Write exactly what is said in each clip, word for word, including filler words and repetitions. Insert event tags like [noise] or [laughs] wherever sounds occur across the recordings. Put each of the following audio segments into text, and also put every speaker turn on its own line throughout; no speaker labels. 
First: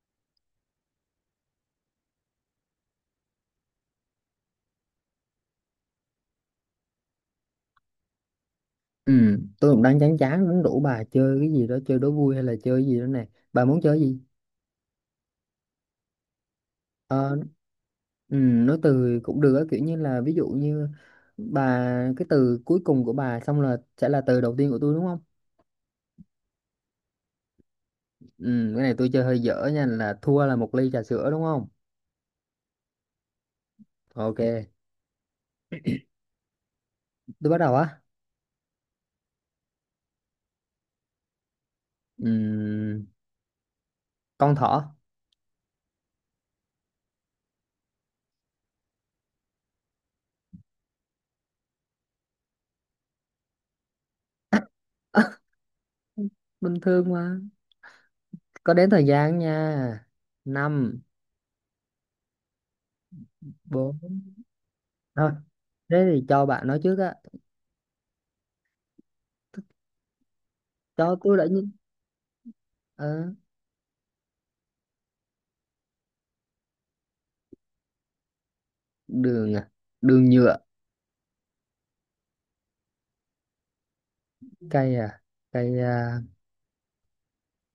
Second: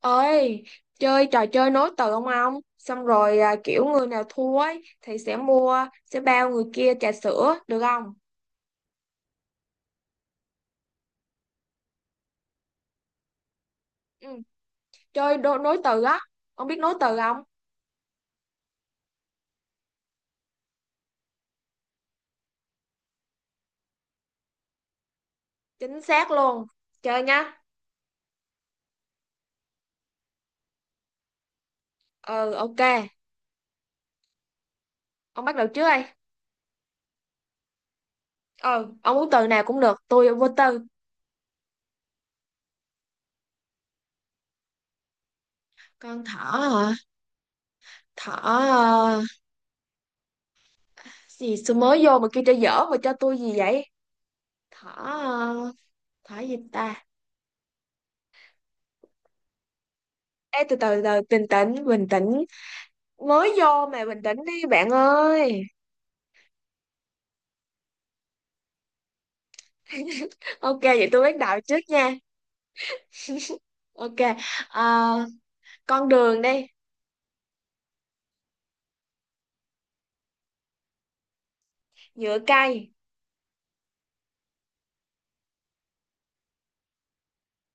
Ơi, chơi trò chơi nối từ không ông? Xong rồi à, kiểu người nào thua ấy thì sẽ mua sẽ bao người kia trà sữa được không?
Ừ, tôi cũng đang chán chán muốn rủ bà chơi cái gì đó, chơi đố vui hay là chơi cái gì đó nè. Bà muốn chơi gì?
Ừ. Chơi đố, nối từ á. Ông biết nối từ không?
ờ ừ, nói từ cũng được á, kiểu như là ví dụ như bà, cái từ cuối cùng của bà xong là sẽ là từ đầu tiên của tôi, đúng không?
Chính xác luôn, chơi nhá.
Ừ, cái này tôi chơi hơi dở nha, là thua là một ly trà sữa đúng không?
Ừ, ok.
Ok,
Ông bắt đầu trước đây.
tôi bắt đầu á.
Ừ, ông muốn từ nào cũng được, tôi vô tư.
Ừ, con thỏ.
Con thỏ hả? Thỏ ờ, gì, sao mới vô mà kêu chơi dở mà cho tôi gì vậy? Thỏ
[laughs]
ờ, thỏ gì
Bình
ta?
thường mà. Có đến thời gian nha.
Ê, từ
Năm,
từ từ bình tĩnh bình tĩnh. Mới vô
bốn,
mà bình tĩnh đi bạn
thôi
ơi.
thế thì cho bạn nói trước á.
[laughs] Ok vậy
Cho
tôi bắt
tôi đã
đầu
nhìn.
trước nha.
Ờ.
Ok, ờ, con đường đi.
Đường à? Đường nhựa.
Nhựa cây.
Cây à, cây à,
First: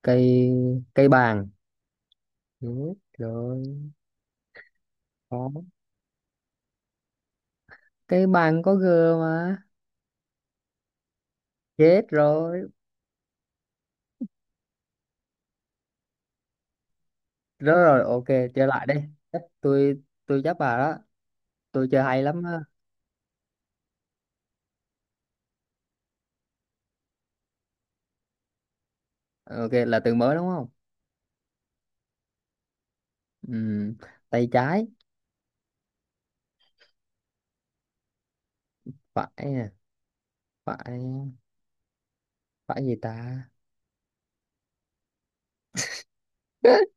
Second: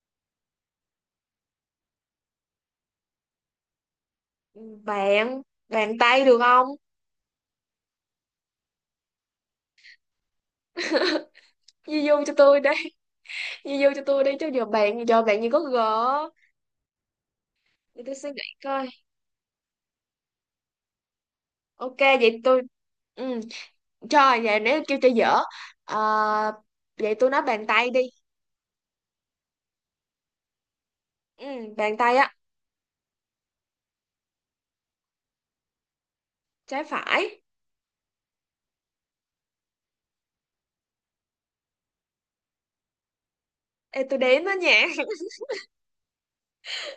cây, cây bàn. Đúng rồi.
Ừ, bạn,
Có
bàn tay được không?
cây bàn có g mà.
[laughs]
Chết
Di vô cho tôi
rồi.
đi. [laughs] Di vô cho tôi đi, chứ giờ bạn giờ bạn như có gỡ.
Rồi
Để
rồi,
tôi
ok.
suy nghĩ
Chơi
coi.
lại đi. Chắc tôi tôi chắc bà đó. Tôi
Ok
chơi hay
vậy
lắm á.
tôi, ừ, trời, vậy nếu kêu cho dở. Ờ, vậy tôi nói bàn tay đi.
Ok, là từ mới đúng không?
Ừ, bàn tay á.
Ừm, tay trái.
Trái phải.
Phải à, phải, phải gì ta?
Ê, tôi đếm đó nha. [laughs]
[laughs]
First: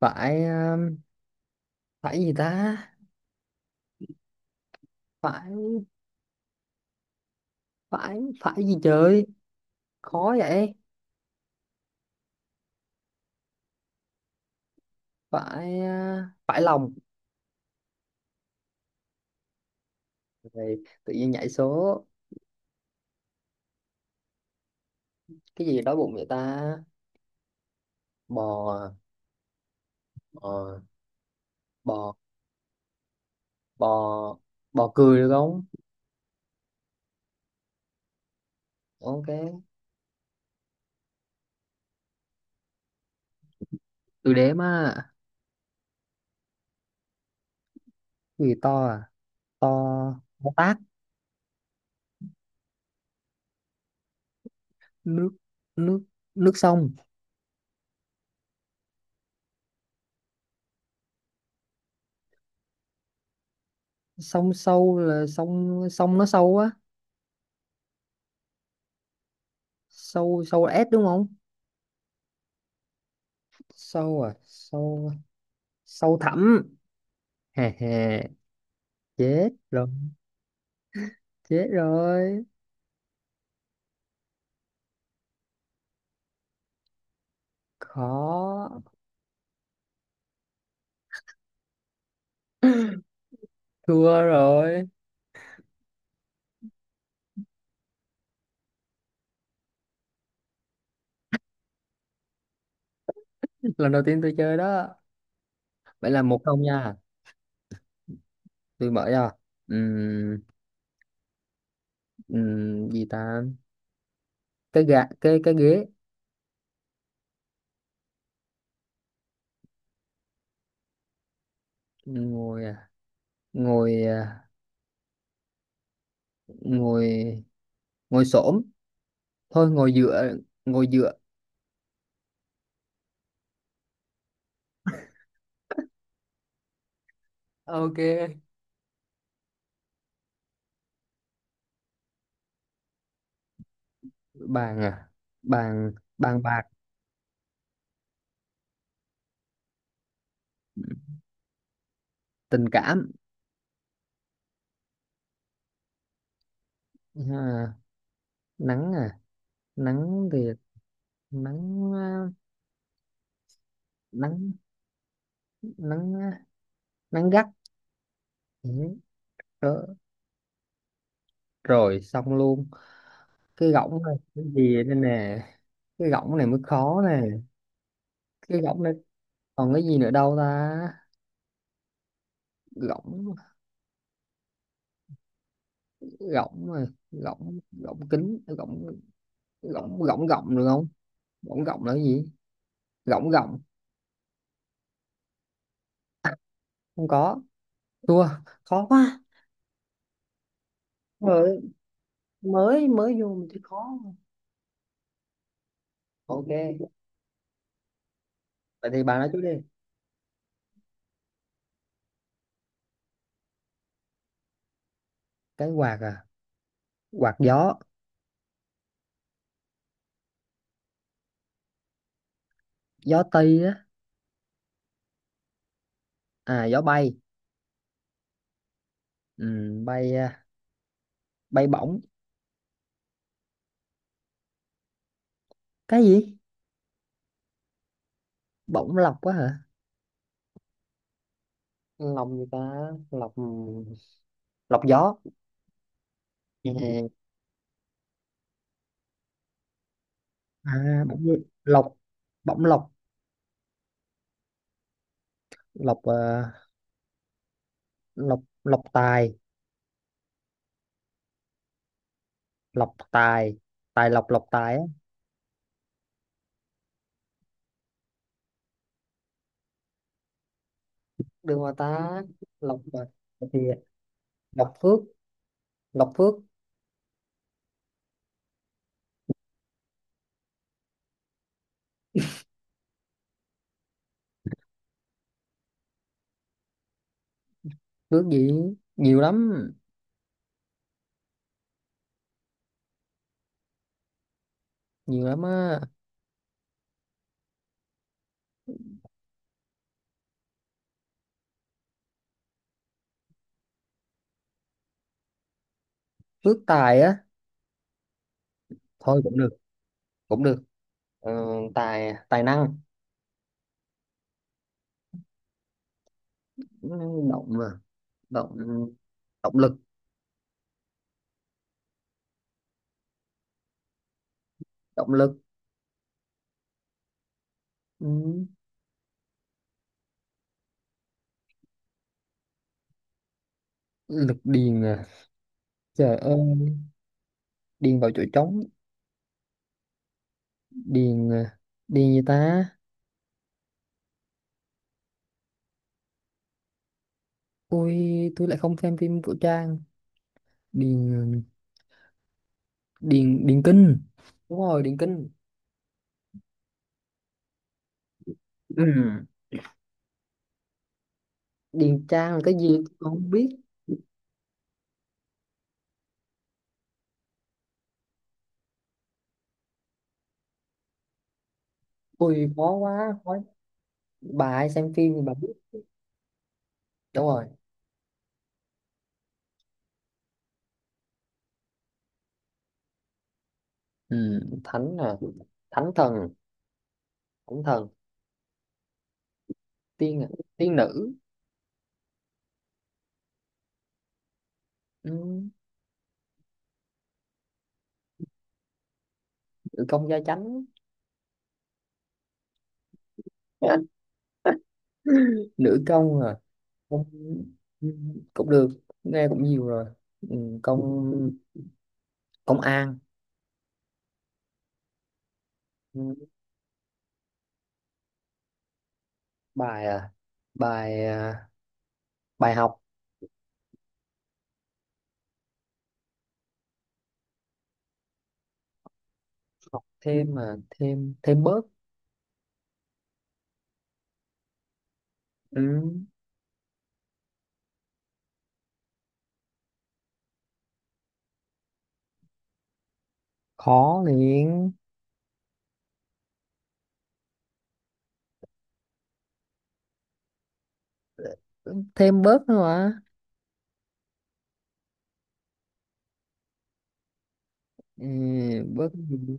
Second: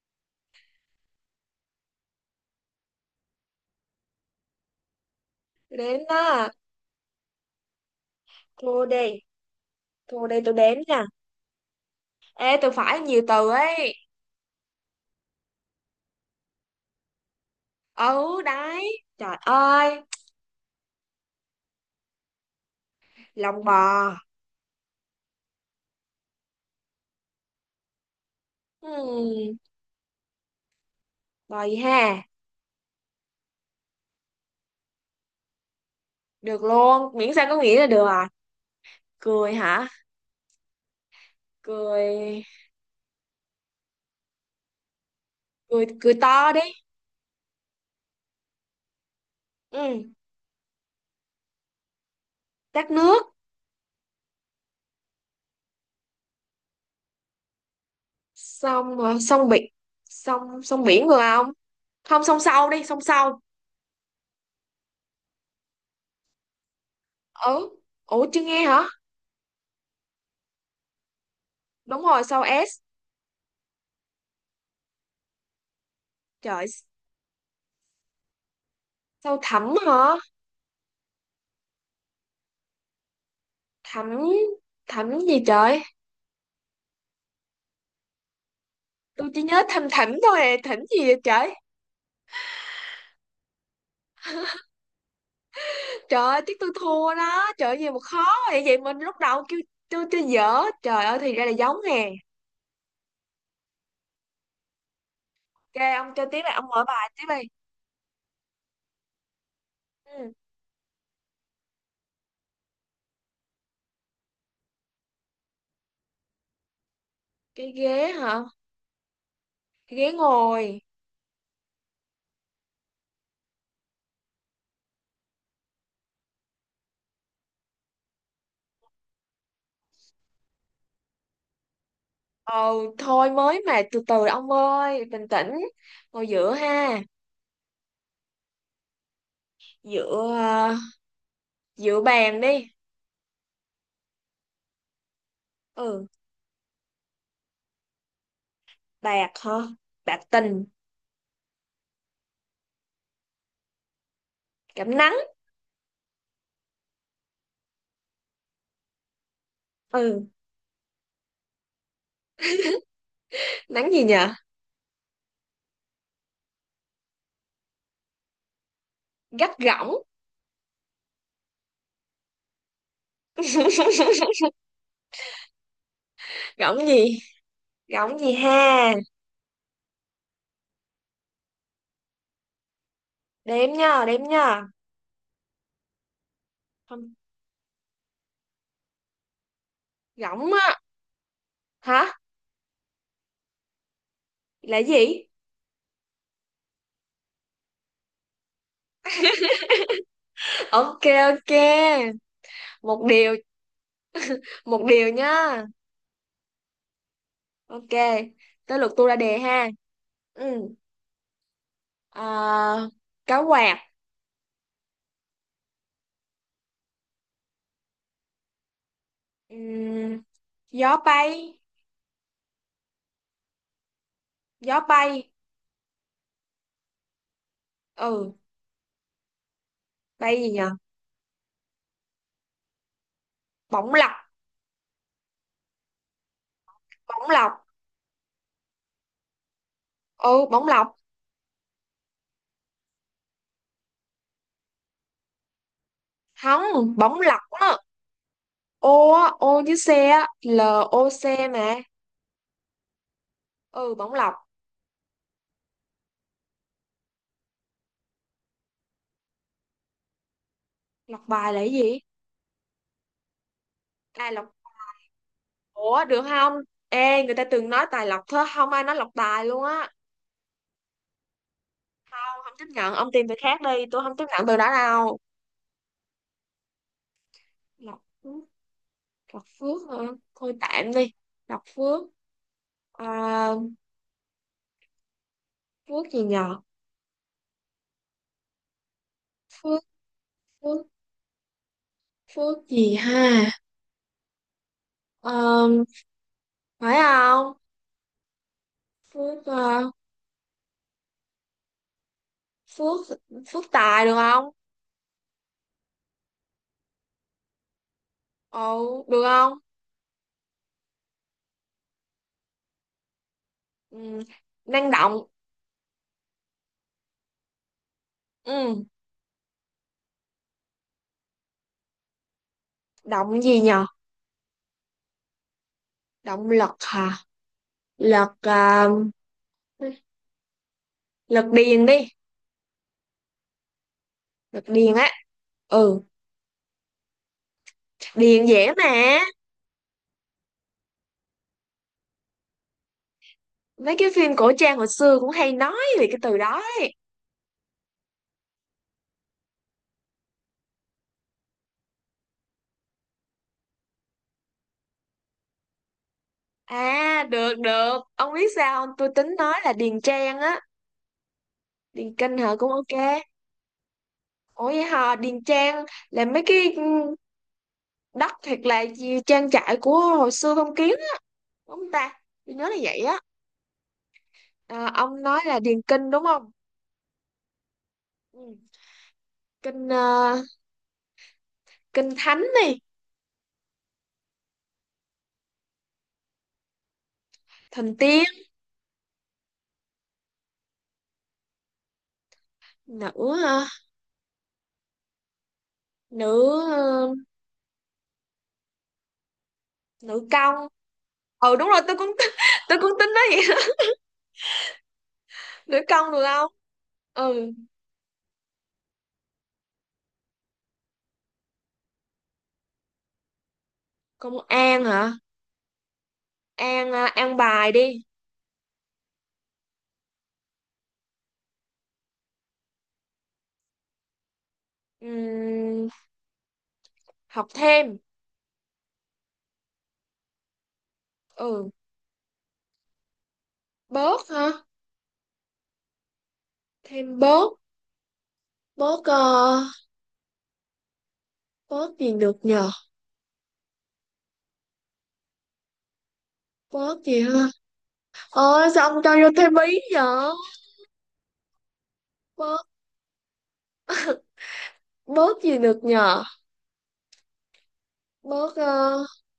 Phải um, phải gì ta? Phải,
Tôi đếm đó.
phải, phải gì
Cô đi.
trời?
Thôi
Khó
đây tôi
vậy.
đếm nha. Ê, tôi phải nhiều từ ấy.
Phải uh, phải lòng.
Ừ, đấy. Trời ơi,
Rồi, tự nhiên nhảy số
lòng bò.
cái gì đói bụng vậy ta? Bò à?
Hmm,
Ờ,
bò gì
bò,
ha?
bò, bò cười được không?
Được luôn, miễn sao có nghĩa là được à.
Ok,
Cười hả? Cười,
từ đếm á.
cười, cười to đi.
Cái gì to à? To,
Ừ,
to tát.
tát nước.
Nước, nước, nước sông.
Sông ờ, sông biển. Sông, sông biển vừa không? Không, sông sâu đi, sông sâu.
Sông sâu là sông sông nó sâu á.
Ừ, ủa chưa nghe hả?
Sâu, sâu là S đúng không?
Đúng rồi, sâu ét.
Sâu à, sâu, sâu thẳm.
Trời,
Hè hè,
sâu
chết
thẳm
rồi,
hả?
chết rồi.
Thẳm, thẳm gì trời?
Khó.
Tôi chỉ nhớ thầm thẳm thôi à, thẳm gì vậy trời?
Thua rồi.
Trời ơi, tiếc tôi thua đó. Trời ơi, gì mà khó vậy? Vậy mình lúc đầu kêu tôi tôi dở. Trời ơi, thì ra là giống nè.
Lần đầu tiên tôi chơi đó.
Ok,
Vậy
ông
là
chơi tiếp
một
này,
không
ông mở
nha.
bài tiếp đi.
Tôi mở ra.
Ừ.
Ừm, ừm, gì ta? Cái gạ, cái cái ghế.
Cái ghế hả? Cái ghế ngồi.
Ngồi à, ngồi à, ngồi, ngồi xổm, thôi ngồi dựa, ngồi dựa.
Ồ, thôi mới mà từ từ ông ơi, bình tĩnh. Ngồi giữa ha.
Ok.
Giữa ờ, giữa bàn đi.
Bàn à, bàn
Ừ,
bàn bạc.
bạc hả? Bạc tình,
Tình cảm.
cảm nắng.
À, nắng à,
Ừ,
nắng thì, nắng à,
nắng gì nhờ?
nắng, nắng à, nắng gắt. Ừ,
Gắt
đó.
gỏng.
Rồi xong luôn. Cái gỗng này cái gì đây nè? Cái gỗng này mới
Gỏng
khó
gì?
nè.
Gỏng gì
Cái gỗng
ha?
này, còn cái gì nữa đâu ta? Gọng,
Đếm nha, đếm nha.
gọng mà.
Không,
Gọng, gọng kính, gọng, gọng, gọng,
gỏng
gọng được
á.
không? Gọng, gọng là cái
Hả?
gì? Gọng, gọng
Là gì?
không có. Thua. Khó quá.
Ok, ok.
Mới mới
Một
mới vô
điều,
mình thấy khó.
một điều nhá.
Ok,
Ok, tới
vậy
lượt
thì
tôi ra
bà nói
đề
trước đi.
ha. Ừ, à, cá quạt.
Cái quạt à? Quạt gió.
Ừm, gió bay.
Gió tây á.
Gió bay.
À, gió bay.
Ừ,
Ừ, bay
bay
à,
gì nhờ?
bay bổng.
Bóng lọc.
Cái gì?
Bóng lọc.
Bổng lọc quá hả?
Ừ, bóng lọc.
Lọc gì ta, lọc, lọc gió.
Không,
Ừ.
bóng lọc á. Ô á, ô với xe á. l
À
o
bổng
c mà.
lọc, bổng lọc.
Ừ, bóng lọc.
Lọc à, lọc, lọc tài.
Lọc bài là cái gì?
Lọc tài, tài
À,
lọc, lọc
lọc.
tài á.
Ủa được không? Ê, người ta từng nói tài lọc thôi, không ai nói lọc tài luôn á.
Được mà ta.
Không chấp
Lọc
nhận,
mà.
ông tìm việc
Thì
khác đi, tôi không chấp nhận từ đó
lọc phước,
đâu.
lọc phước.
Lộc Phước. Lộc Phước hả? Thôi tạm đi. Lộc Phước, à, Phước gì nhờ?
Phước gì, nhiều lắm,
Phước, Phước, Phước gì ha?
nhiều lắm
À,
á.
phải không? Phước à, Phước. Phước Tài được không?
Phước tài á.
Ồ
Thôi
được
cũng được,
không?
cũng được. Ờ, tài, tài năng.
Ừ. Năng động.
Ừ, động mà, động,
Ừ.
động lực,
Động gì nhờ?
động lực.
Động lực hả?
Ừ,
Lực à, lực điền đi.
lực
Lực
điền
điền
à.
á. Ừ,
Trời ơi, điền vào chỗ
điền
trống.
dễ mà.
Điền à. Điền gì ta?
Mấy cái phim cổ trang hồi xưa cũng hay nói về cái từ đó ấy.
Ui, tôi lại không xem phim của Trang. Điền, điền điền kinh. Đúng rồi, điền kinh.
À, được được, ông biết sao không, tôi
Ừ.
tính nói là Điền Trang á.
Điền
Điền
Trang
Kinh
là cái
hả,
gì,
cũng
tôi
ok.
không biết.
Ủa vậy hả, Điền Trang là mấy cái, ừ, đất thiệt là gì, trang trại của hồi xưa phong kiến á, đúng không ta?
Ui
Tôi nhớ
khó
là vậy
quá,
á.
khó. Bà hay
À,
xem phim thì
ông
bà
nói
biết.
là Điền Kinh đúng không?
Đúng rồi.
Ừ. Kinh ờ, Kinh Thánh đi.
Ừ, thánh à, thánh thần, thánh thần.
Thần tiên.
Tiên à? Tiên nữ.
Nữ ờ,
Ừ,
nữ ờ,
nữ công gia
nữ công.
chánh.
Ừ đúng rồi tôi cũng [laughs] tôi cũng tính nói vậy.
[laughs]
[laughs] Nữ
Nữ
công
công
được
à?
không?
Công.
Ừ.
Ừ, cũng được, nghe cũng nhiều rồi. Ừ, công, công an.
Công an hả?
Ừ,
An à, an bài đi.
bài à, bài à, bài học.
Ừm, học thêm.
Học thêm mà, thêm, thêm bớt.
Ừ, bớt hả?
Ừ,
Thêm bớt. Bớt ờ, bớt gì được nhờ?
khó liền.
Bớt gì hả? Ờ sao ông cho vô thêm ý nhở?
Thêm bớt
Bớt,
nữa mà.
bớt gì được nhờ?
Ừ,
Bớt
bớt
ờ,
gì?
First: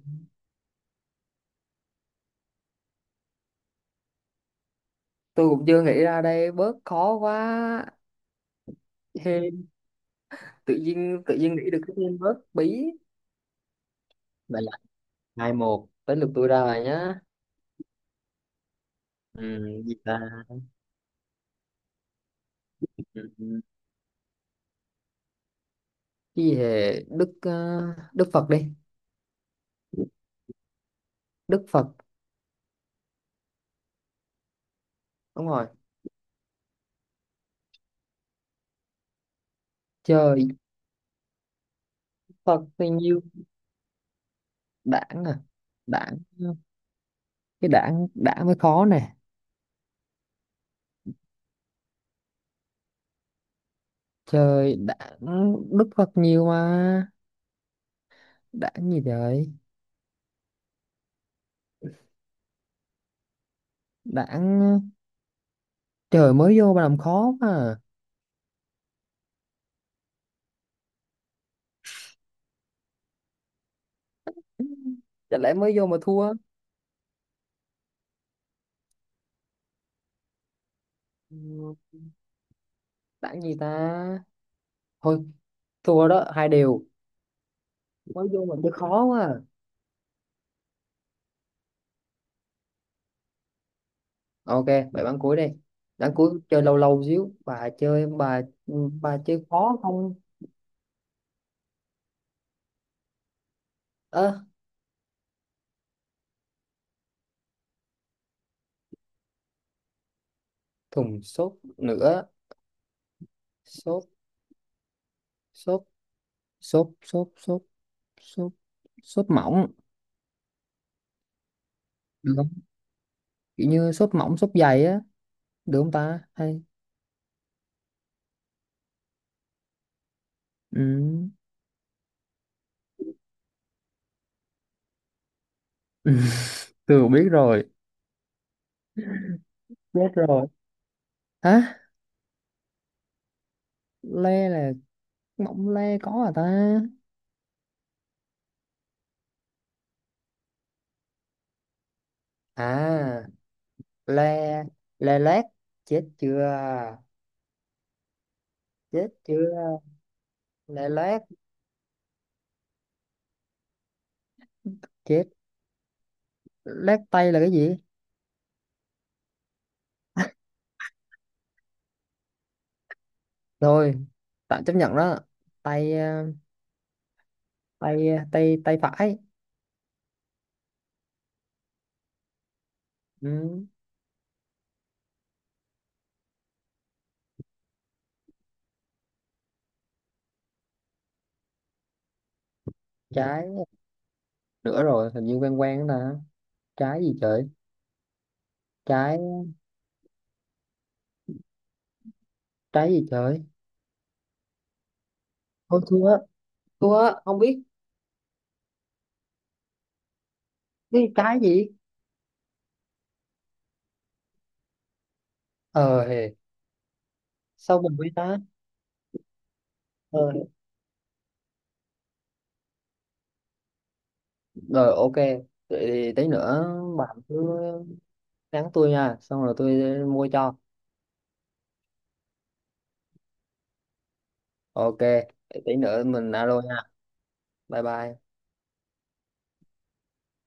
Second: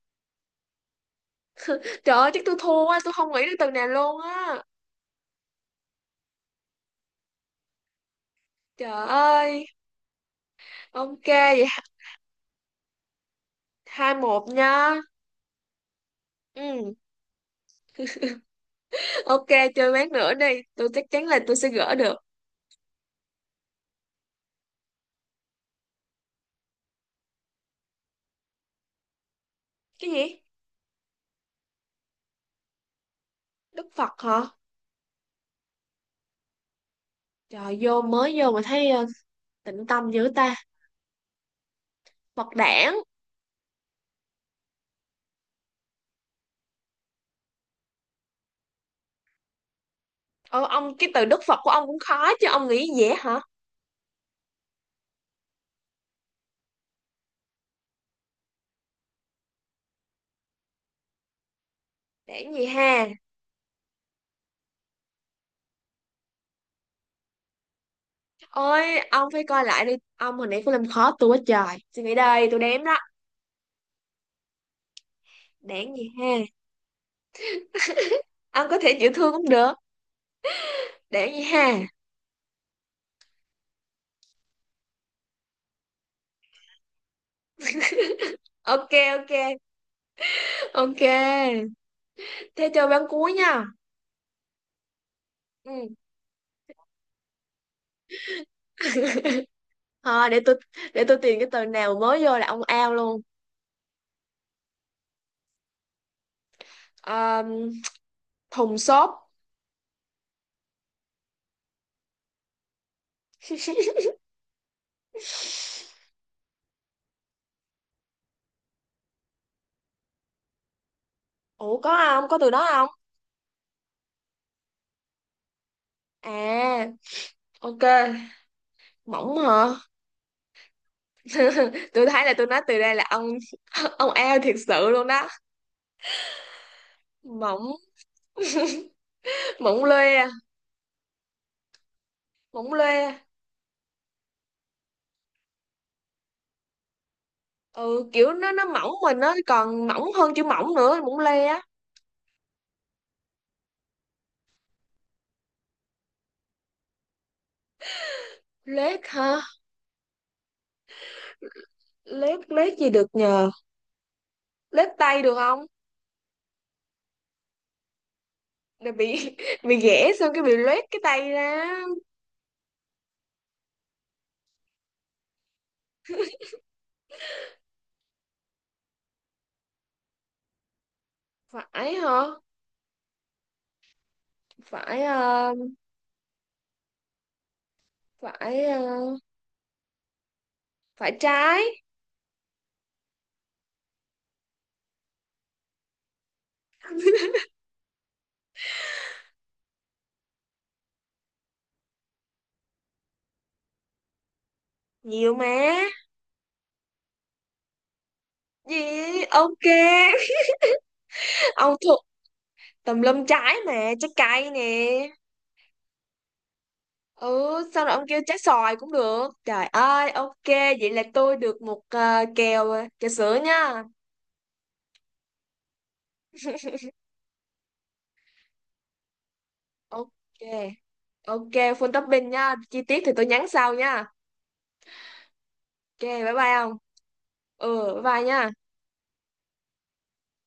trời ơi chắc tôi thua quá, tôi không nghĩ được từ này luôn á.
Tôi cũng chưa nghĩ ra đây, bớt khó quá.
Trời
Hê,
ơi.
tự nhiên
Ok
tự nhiên
vậy,
nghĩ được cái tên bớt bí.
hai một
Vậy là,
nha.
hai một tới lượt tôi ra rồi
Ừ,
nhá. Ừ,
ok. Chơi
gì
ván
ta?
nữa đi, tôi chắc chắn là tôi sẽ gỡ được.
Ừ, cái gì hề Đức ờ, Đức Phật đi.
Cái gì,
Đức Phật.
đức phật hả?
Đúng rồi.
Trời, vô mới vô mà thấy, ờ, tịnh tâm dữ
Trời.
ta. Phật
Phật bao
đản.
nhiêu, đảng à, đảng, cái đảng, đảng mới khó nè.
Ôi ông, cái từ Đức Phật của ông cũng khó chứ ông nghĩ dễ hả?
Trời, đảng. Đức Phật nhiều mà. Đảng gì trời?
Đản gì ha?
Đảng. Trời mới vô mà làm khó mà.
Ôi ông phải coi lại đi ông, hồi nãy cũng làm khó tôi quá trời. Suy nghĩ đây, tôi đếm đó.
Chả lẽ mới vô
Đản
mà
gì
thua.
ha? Ông có thể chịu thương cũng được. Đản
Ừ,
gì ha?
Đảng gì ta? Thôi, thua đó, hai đều. Mới vô mình chơi
Ok,
khó quá.
ok,
À.
ok. Thế chơi bán cuối nha.
Ok, bài bán cuối đi.
Ừ
Bán cuối chơi lâu lâu xíu. Bà chơi, bà bà chơi khó không?
thôi, để tôi để tôi tìm cái từ nào mới vô là ông ao luôn.
Ơ,
Ờ, thùng xốp.
thùng sốt nữa.
[laughs]
Sốt, sốt, sốt, sốt, sốt, sốt, sốt mỏng.
Ủa có không,
Được
có từ
không?
đó không?
Kiểu như sốt mỏng, sốt dày á. Được không ta? Hay.
À ok, mỏng hả?
Ừ.
[laughs] Tôi thấy là tôi nói từ đây là ông [laughs] ông eo thiệt sự luôn đó.
Ừ. [laughs] Từ biết rồi.
Mỏng, mỏng
Biết
lê à,
rồi. Hả?
mỏng lê à.
Le là, mỏng le có à ta?
Ừ, kiểu nó nó mỏng mình, nó còn mỏng hơn chữ mỏng nữa, mỏng lê á.
À. Lê, lê lét. Chết chưa,
Lết
chết
hả?
chưa. Lê lét.
Lết lết gì được nhờ? Lết tay
Chết.
được không?
Lét tay là cái gì?
Là bị [laughs] bị ghẻ xong cái bị loét cái tay ra.
Rồi, tạm chấp nhận đó. Tay ờ, tay ờ, tay, tay phải.
Phải hả?
Ừ.
Phải ờ, phải ờ, phải trái.
Trái, nữa rồi hình như quen quen đó nè. Trái gì trời? Trái, trái gì trời?
Nhiều mà.
Thôi thua, thua không biết.
Gì, ok.
Cái trái
[laughs]
gì?
Ông thuộc tùm lum trái mà, trái cây nè.
Ờ hề.
Ừ,
Sao
sau rồi
mình
ông
biết
kêu trái
ta?
xoài cũng được. Trời ơi,
Ờ,
ok, vậy là tôi được một ờ, kèo trà sữa nha.
rồi ok, vậy thì tí nữa bạn cứ nhắn tôi nha, xong rồi tôi
Ok,
mua cho.
ok, full topping nha. Chi tiết thì tôi nhắn sau nha.
Ok, tí
Ok,
nữa mình
bye bye
alo nha.
ông.
Bye
Ừ, bye
bye.
bye nha.